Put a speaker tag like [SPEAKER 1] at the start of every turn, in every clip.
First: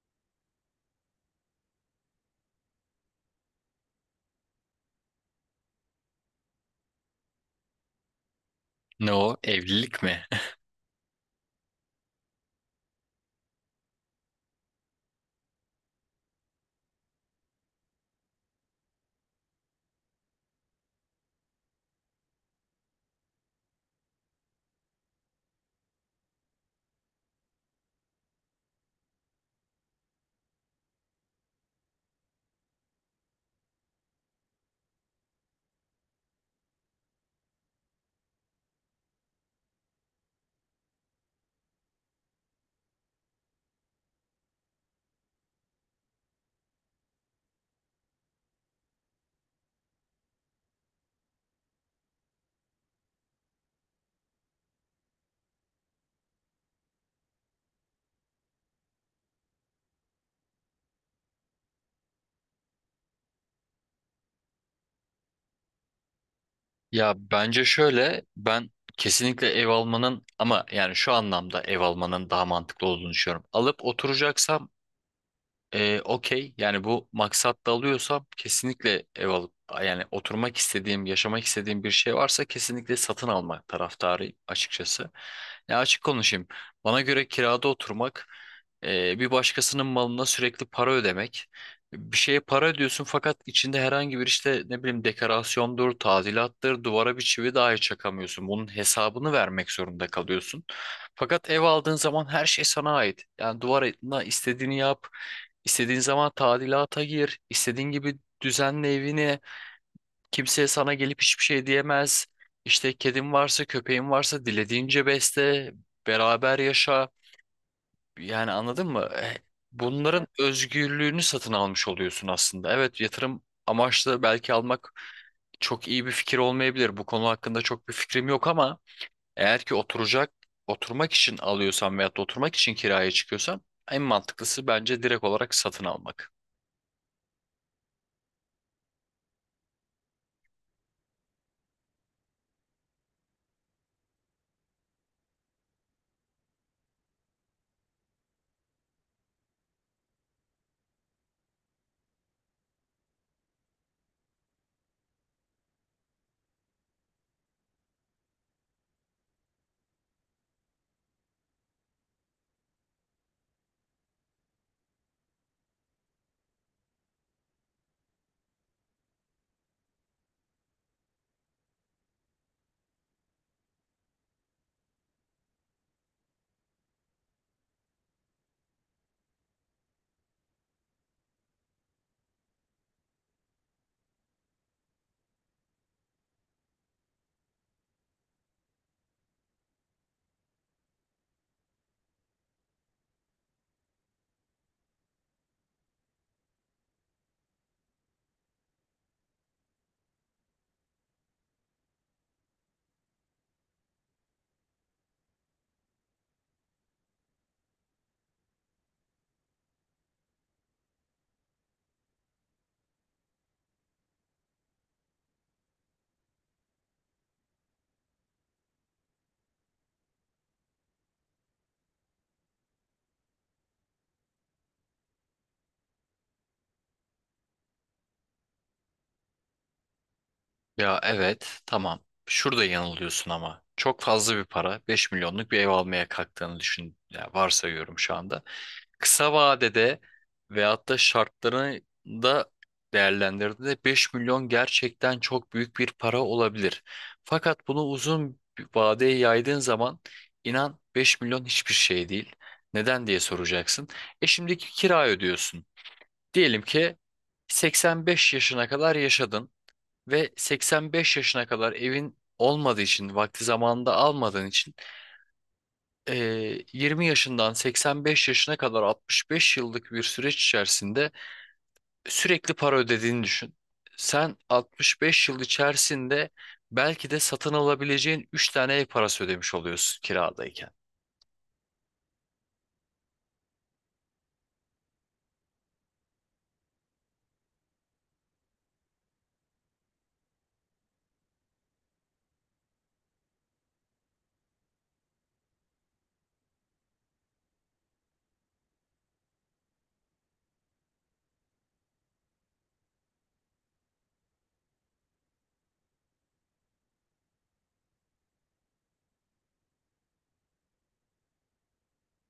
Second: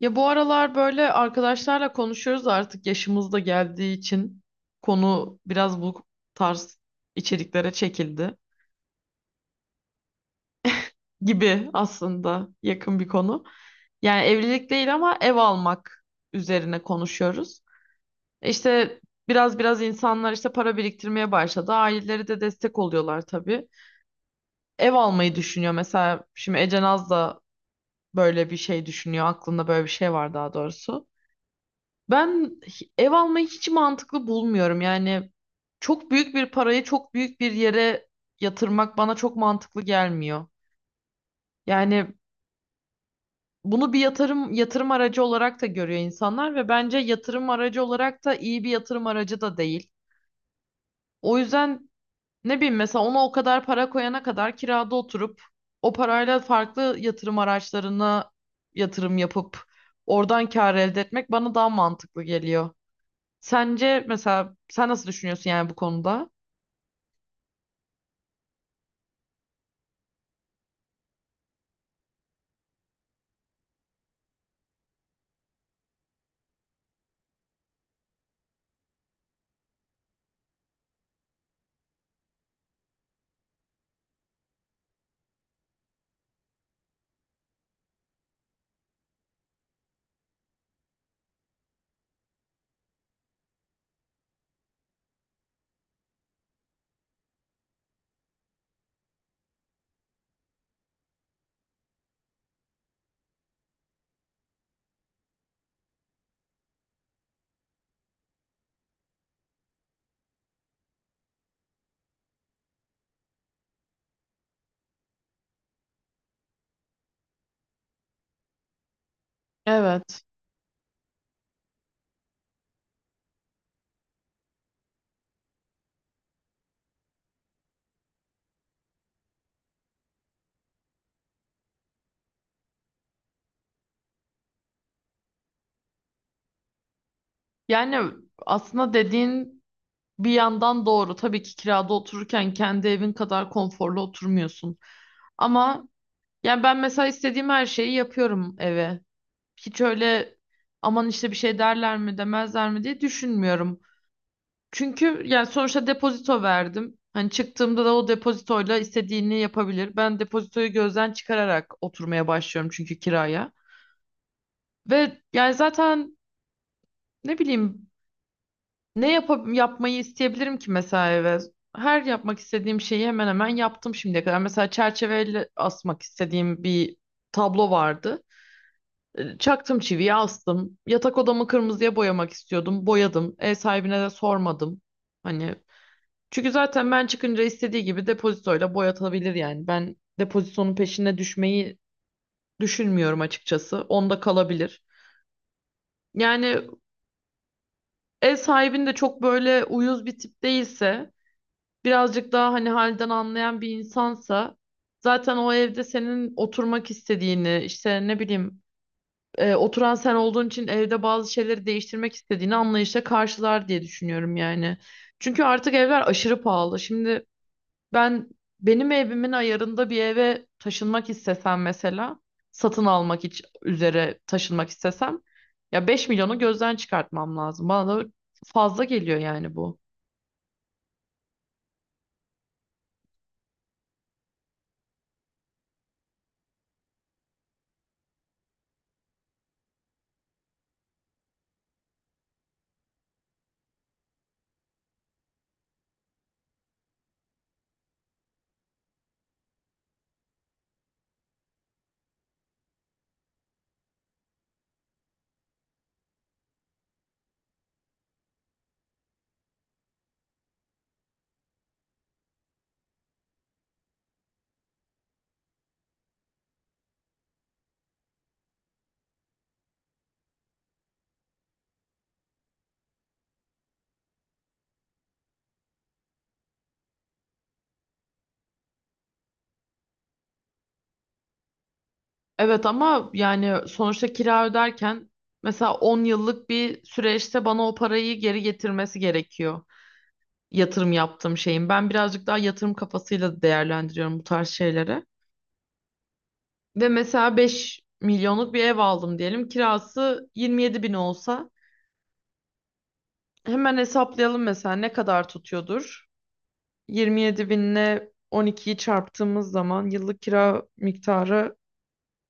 [SPEAKER 1] Ya bu aralar böyle arkadaşlarla konuşuyoruz artık yaşımız da geldiği için konu biraz bu tarz içeriklere çekildi
[SPEAKER 2] Ne o? Evlilik mi?
[SPEAKER 1] gibi aslında yakın bir konu. Yani evlilik değil ama ev almak üzerine konuşuyoruz. İşte biraz insanlar işte para biriktirmeye başladı. Aileleri de destek oluyorlar tabii. Ev almayı düşünüyor mesela şimdi Ece Naz da böyle bir şey düşünüyor. Aklında böyle bir şey var daha doğrusu. Ev almayı hiç mantıklı bulmuyorum. Yani çok büyük bir parayı çok büyük bir yere yatırmak bana çok mantıklı gelmiyor. Yani bunu bir yatırım aracı olarak da görüyor insanlar ve bence yatırım aracı olarak da iyi bir yatırım aracı da değil. O yüzden ne bileyim mesela ona o kadar para koyana kadar kirada oturup o parayla farklı yatırım araçlarına yatırım yapıp oradan kar elde etmek bana daha mantıklı geliyor. Sence mesela sen nasıl düşünüyorsun yani bu konuda?
[SPEAKER 2] Ya bence şöyle, ben kesinlikle ev almanın, ama yani şu anlamda ev almanın daha mantıklı olduğunu düşünüyorum. Alıp oturacaksam, okey, yani bu maksatla alıyorsam kesinlikle ev alıp yani oturmak istediğim, yaşamak istediğim bir şey varsa kesinlikle satın alma taraftarıyım açıkçası. Ya açık konuşayım. Bana göre kirada oturmak bir başkasının malına sürekli para ödemek. Bir şeye para ödüyorsun fakat içinde herhangi bir işte ne bileyim dekorasyondur, tadilattır, duvara bir çivi dahi çakamıyorsun. Bunun hesabını vermek zorunda kalıyorsun. Fakat ev aldığın zaman her şey sana ait. Yani duvarına istediğini yap. İstediğin zaman tadilata gir, istediğin gibi düzenle evini. Kimseye sana gelip hiçbir şey diyemez. İşte kedin varsa, köpeğin varsa dilediğince besle, beraber yaşa. Yani anladın mı?
[SPEAKER 1] Evet.
[SPEAKER 2] Bunların özgürlüğünü satın almış oluyorsun aslında. Evet, yatırım amaçlı belki almak çok iyi bir fikir olmayabilir. Bu konu hakkında çok bir fikrim yok ama eğer ki oturacak, oturmak için alıyorsan veyahut da oturmak için kiraya çıkıyorsan en mantıklısı bence direkt olarak satın almak.
[SPEAKER 1] Yani aslında dediğin bir yandan doğru. Tabii ki kirada otururken kendi evin kadar konforlu oturmuyorsun. Ama yani ben mesela istediğim her şeyi yapıyorum eve. Hiç öyle aman işte bir şey derler mi demezler mi diye düşünmüyorum. Çünkü yani sonuçta depozito verdim. Hani çıktığımda da o depozitoyla istediğini yapabilir. Ben depozitoyu gözden çıkararak oturmaya başlıyorum çünkü kiraya. Ve yani zaten ne bileyim ne yapmayı isteyebilirim ki mesela eve? Her yapmak istediğim şeyi hemen hemen yaptım şimdiye kadar. Mesela çerçeveyle asmak istediğim bir tablo vardı. Çaktım çiviyi astım. Yatak odamı kırmızıya boyamak istiyordum. Boyadım. Ev sahibine de sormadım. Hani çünkü zaten ben çıkınca istediği gibi depozitoyla boyatabilir yani. Ben depozitonun peşine düşmeyi düşünmüyorum açıkçası. Onda kalabilir. Yani ev sahibin de çok böyle uyuz bir tip değilse, birazcık daha hani halden anlayan bir insansa zaten o evde senin oturmak istediğini, işte ne bileyim oturan sen olduğun için evde bazı şeyleri değiştirmek istediğini anlayışla karşılar diye düşünüyorum yani. Çünkü artık evler aşırı pahalı. Şimdi ben benim evimin ayarında bir eve taşınmak istesem mesela üzere taşınmak istesem ya beş milyonu gözden çıkartmam lazım. Bana da fazla geliyor yani bu.
[SPEAKER 2] Ya evet, tamam. Şurada yanılıyorsun ama. Çok fazla bir para. 5 milyonluk bir ev almaya kalktığını düşün. Ya, varsayıyorum şu anda. Kısa vadede veyahut da şartlarını da değerlendirdiğinde 5 milyon gerçekten çok büyük bir para olabilir. Fakat bunu uzun bir vadeye yaydığın zaman inan 5 milyon hiçbir şey değil. Neden diye soracaksın. E, şimdiki kira ödüyorsun. Diyelim ki 85 yaşına kadar yaşadın. Ve 85 yaşına kadar evin olmadığı için, vakti zamanında almadığın için, 20 yaşından 85 yaşına kadar 65 yıllık bir süreç içerisinde sürekli para ödediğini düşün. Sen 65 yıl içerisinde belki de satın alabileceğin 3 tane ev parası ödemiş oluyorsun kiradayken.
[SPEAKER 1] Evet ama yani sonuçta kira öderken mesela 10 yıllık bir süreçte bana o parayı geri getirmesi gerekiyor. Yatırım yaptığım şeyin. Ben birazcık daha yatırım kafasıyla değerlendiriyorum bu tarz şeyleri. Ve mesela 5 milyonluk bir ev aldım diyelim. Kirası 27 bin olsa hemen hesaplayalım mesela ne kadar tutuyordur. 27 binle 12'yi çarptığımız zaman yıllık kira miktarı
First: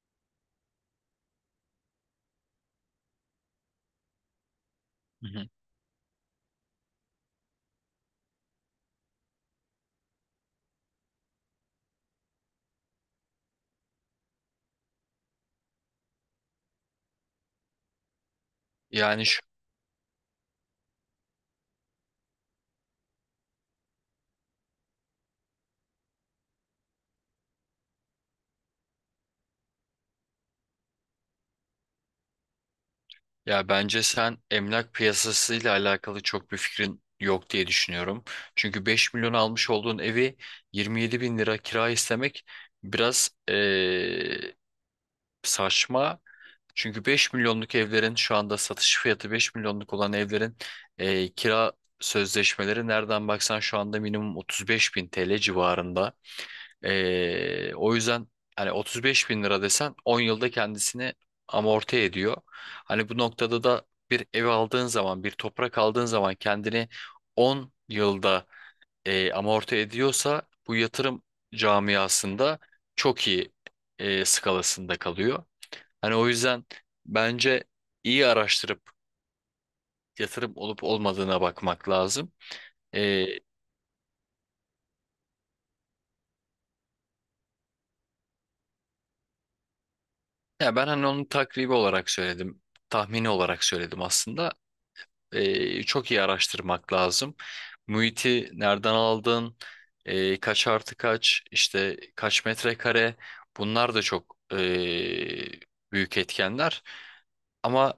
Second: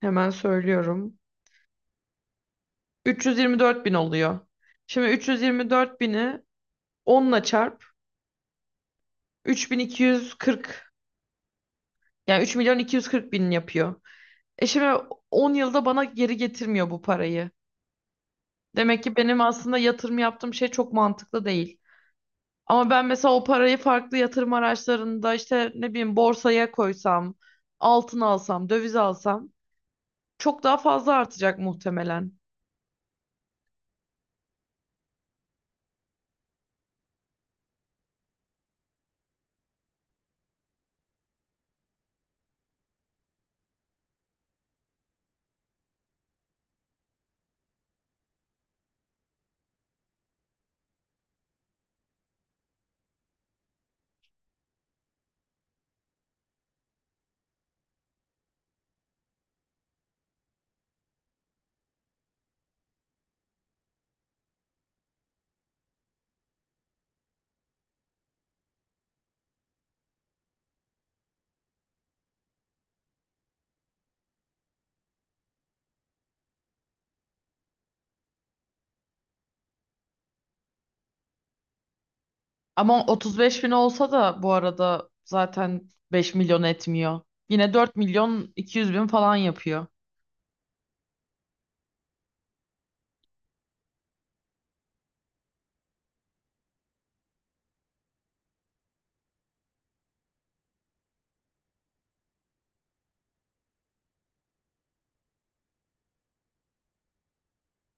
[SPEAKER 1] hemen söylüyorum. 324 bin oluyor. Şimdi
[SPEAKER 2] Hı hı.
[SPEAKER 1] 324 bini onla çarp. 3.240 yani 3 milyon 240 bin yapıyor. E şimdi 10 yılda bana geri getirmiyor bu parayı. Demek ki
[SPEAKER 2] Yani
[SPEAKER 1] benim
[SPEAKER 2] şu
[SPEAKER 1] aslında yatırım yaptığım şey çok mantıklı değil. Ama ben mesela o parayı farklı yatırım araçlarında işte ne bileyim borsaya koysam, altın alsam, döviz alsam çok daha fazla artacak muhtemelen.
[SPEAKER 2] Ya bence sen emlak piyasasıyla alakalı çok bir fikrin yok diye düşünüyorum. Çünkü 5 milyon almış olduğun evi 27 bin lira kira istemek biraz saçma. Çünkü 5 milyonluk evlerin şu anda satış fiyatı, 5 milyonluk olan evlerin kira sözleşmeleri nereden baksan şu anda minimum 35 bin TL civarında. O yüzden hani 35 bin lira desen 10 yılda kendisini amorti ediyor. Hani bu noktada da bir ev aldığın zaman, bir toprak aldığın zaman kendini 10 yılda amorti ediyorsa bu yatırım camiasında çok iyi skalasında kalıyor. Hani o yüzden bence iyi araştırıp yatırım olup olmadığına bakmak lazım.
[SPEAKER 1] Ama
[SPEAKER 2] Ee,
[SPEAKER 1] 35 bin olsa da bu arada zaten 5 milyon etmiyor. Yine 4 milyon 200 bin falan yapıyor.
[SPEAKER 2] Ya ben hani onun takribi olarak söyledim, tahmini olarak söyledim aslında. Çok iyi araştırmak lazım. Muhiti nereden aldın? E, kaç artı kaç? İşte kaç metrekare? Bunlar da çok büyük etkenler. Ama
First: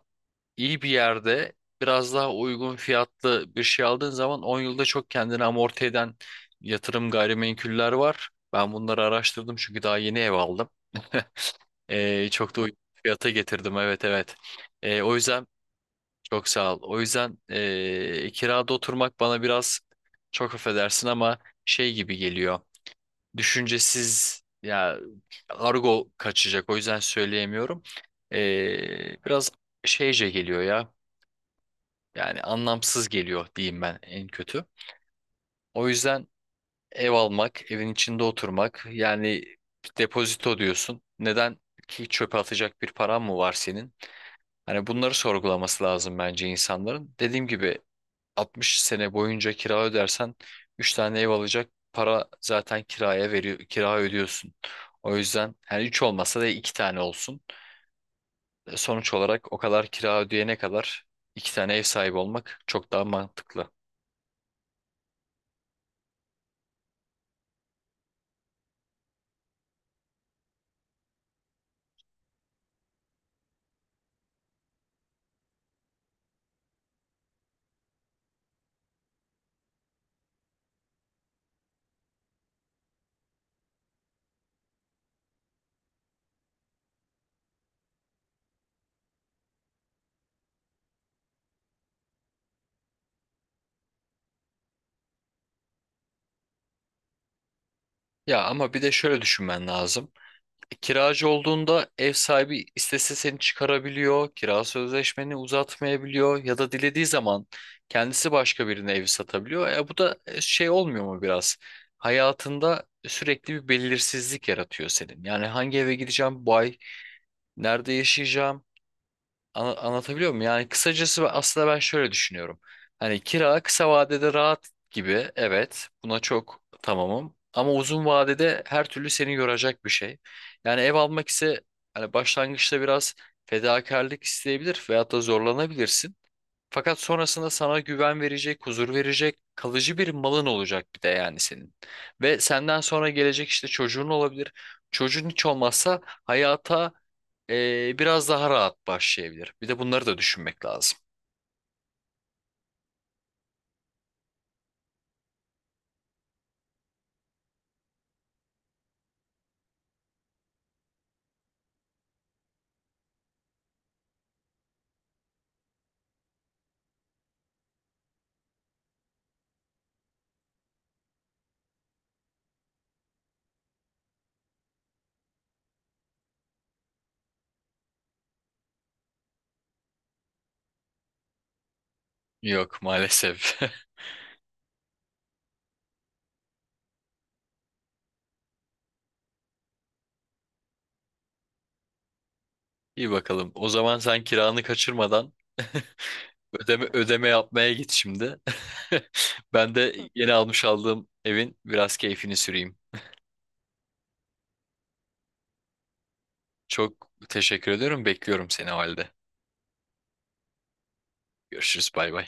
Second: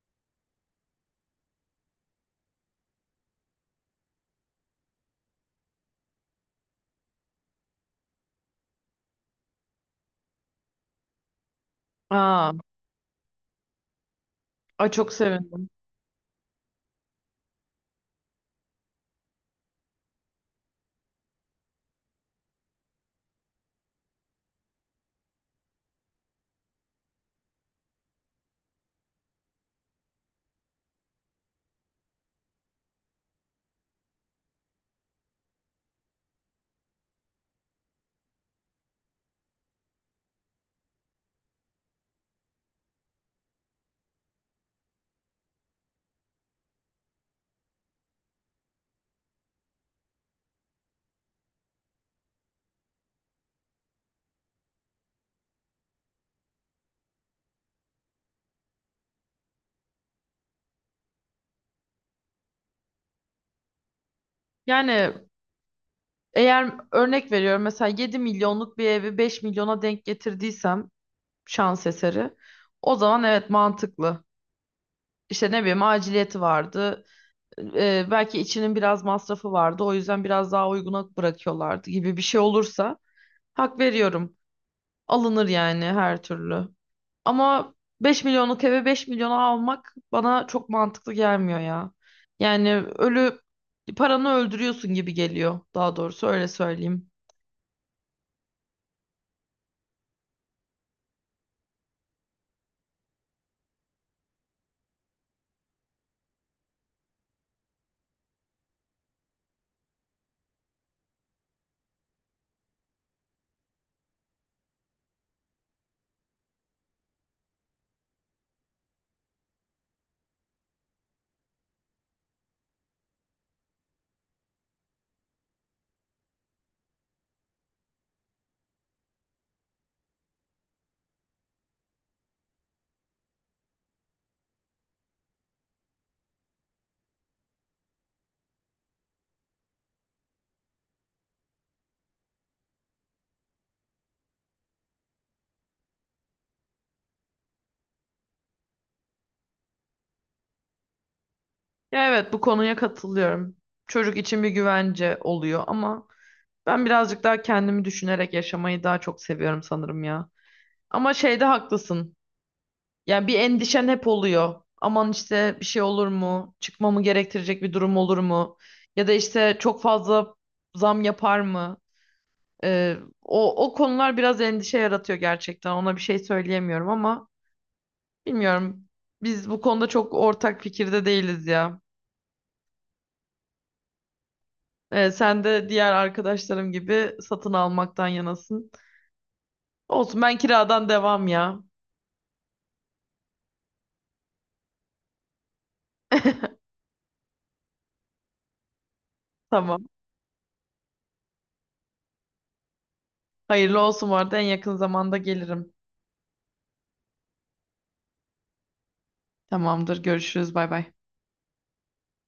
[SPEAKER 2] iyi bir yerde biraz daha uygun fiyatlı bir şey aldığın zaman 10 yılda çok kendini amorti eden yatırım gayrimenkuller var. Ben bunları araştırdım çünkü daha yeni ev aldım. E,
[SPEAKER 1] Aa,
[SPEAKER 2] çok da uygun fiyata getirdim, evet evet.
[SPEAKER 1] ay
[SPEAKER 2] E,
[SPEAKER 1] çok
[SPEAKER 2] o yüzden
[SPEAKER 1] sevindim.
[SPEAKER 2] çok sağ ol. O yüzden kirada oturmak bana biraz, çok affedersin ama, şey gibi geliyor. Düşüncesiz ya, argo kaçacak. O yüzden söyleyemiyorum. Biraz şeyce geliyor ya. Yani anlamsız geliyor diyeyim ben en kötü. O yüzden ev almak, evin içinde oturmak yani. Depozito diyorsun. Neden ki, çöpe atacak bir paran mı var senin? Hani bunları sorgulaması lazım bence insanların. Dediğim gibi 60 sene boyunca kira ödersen 3 tane ev alacak para zaten kiraya veriyor, kira ödüyorsun. O yüzden hani 3 olmasa da 2 tane olsun. Sonuç olarak o kadar kira ödeyene kadar 2 tane ev sahibi olmak çok daha mantıklı.
[SPEAKER 1] Yani eğer örnek veriyorum mesela 7 milyonluk bir evi 5 milyona denk getirdiysem şans eseri o zaman evet mantıklı. İşte ne bileyim aciliyeti vardı. Belki içinin biraz masrafı vardı. O yüzden biraz daha uyguna bırakıyorlardı gibi bir şey olursa hak veriyorum. Alınır yani her türlü. Ama 5 milyonluk eve 5 milyona almak bana çok mantıklı gelmiyor ya. Yani ölü paranı öldürüyorsun gibi geliyor. Daha doğrusu öyle söyleyeyim.
[SPEAKER 2] Ya ama bir de şöyle düşünmen lazım. Kiracı olduğunda ev sahibi istese seni çıkarabiliyor, kira sözleşmeni uzatmayabiliyor ya da dilediği zaman kendisi başka birine evi satabiliyor. E, bu da şey olmuyor mu biraz? Hayatında sürekli bir belirsizlik yaratıyor senin. Yani hangi eve gideceğim bu ay, nerede yaşayacağım, anlatabiliyor muyum? Yani kısacası aslında ben şöyle düşünüyorum. Hani kira kısa vadede rahat gibi. Evet, buna çok tamamım. Ama uzun vadede her türlü seni yoracak bir şey. Yani ev almak ise hani başlangıçta biraz fedakarlık isteyebilir veyahut da zorlanabilirsin. Fakat sonrasında sana güven verecek, huzur verecek, kalıcı bir malın olacak bir de yani senin. Ve senden sonra gelecek işte çocuğun olabilir. Çocuğun hiç olmazsa hayata biraz daha rahat başlayabilir. Bir de bunları da düşünmek lazım.
[SPEAKER 1] Ya evet bu konuya katılıyorum. Çocuk için bir güvence oluyor ama ben birazcık daha kendimi düşünerek yaşamayı daha çok seviyorum sanırım ya. Ama şeyde haklısın. Yani bir endişen hep oluyor. Aman işte bir şey olur mu? Çıkmamı gerektirecek bir durum olur mu? Ya da işte çok fazla zam yapar mı? Ee, o konular biraz endişe yaratıyor gerçekten. Ona bir şey söyleyemiyorum ama bilmiyorum. Biz bu konuda çok ortak fikirde değiliz ya.
[SPEAKER 2] Yok maalesef.
[SPEAKER 1] Sen de diğer arkadaşlarım gibi satın almaktan yanasın. Olsun ben kiradan devam ya.
[SPEAKER 2] İyi bakalım. O zaman sen kiranı kaçırmadan ödeme yapmaya git şimdi. Ben
[SPEAKER 1] Tamam.
[SPEAKER 2] de yeni aldığım evin biraz keyfini süreyim.
[SPEAKER 1] Hayırlı olsun bu arada en yakın zamanda gelirim.
[SPEAKER 2] Çok teşekkür ediyorum. Bekliyorum seni o halde.
[SPEAKER 1] Tamamdır. Görüşürüz. Bay bay.
[SPEAKER 2] Görüşürüz. Bay bay.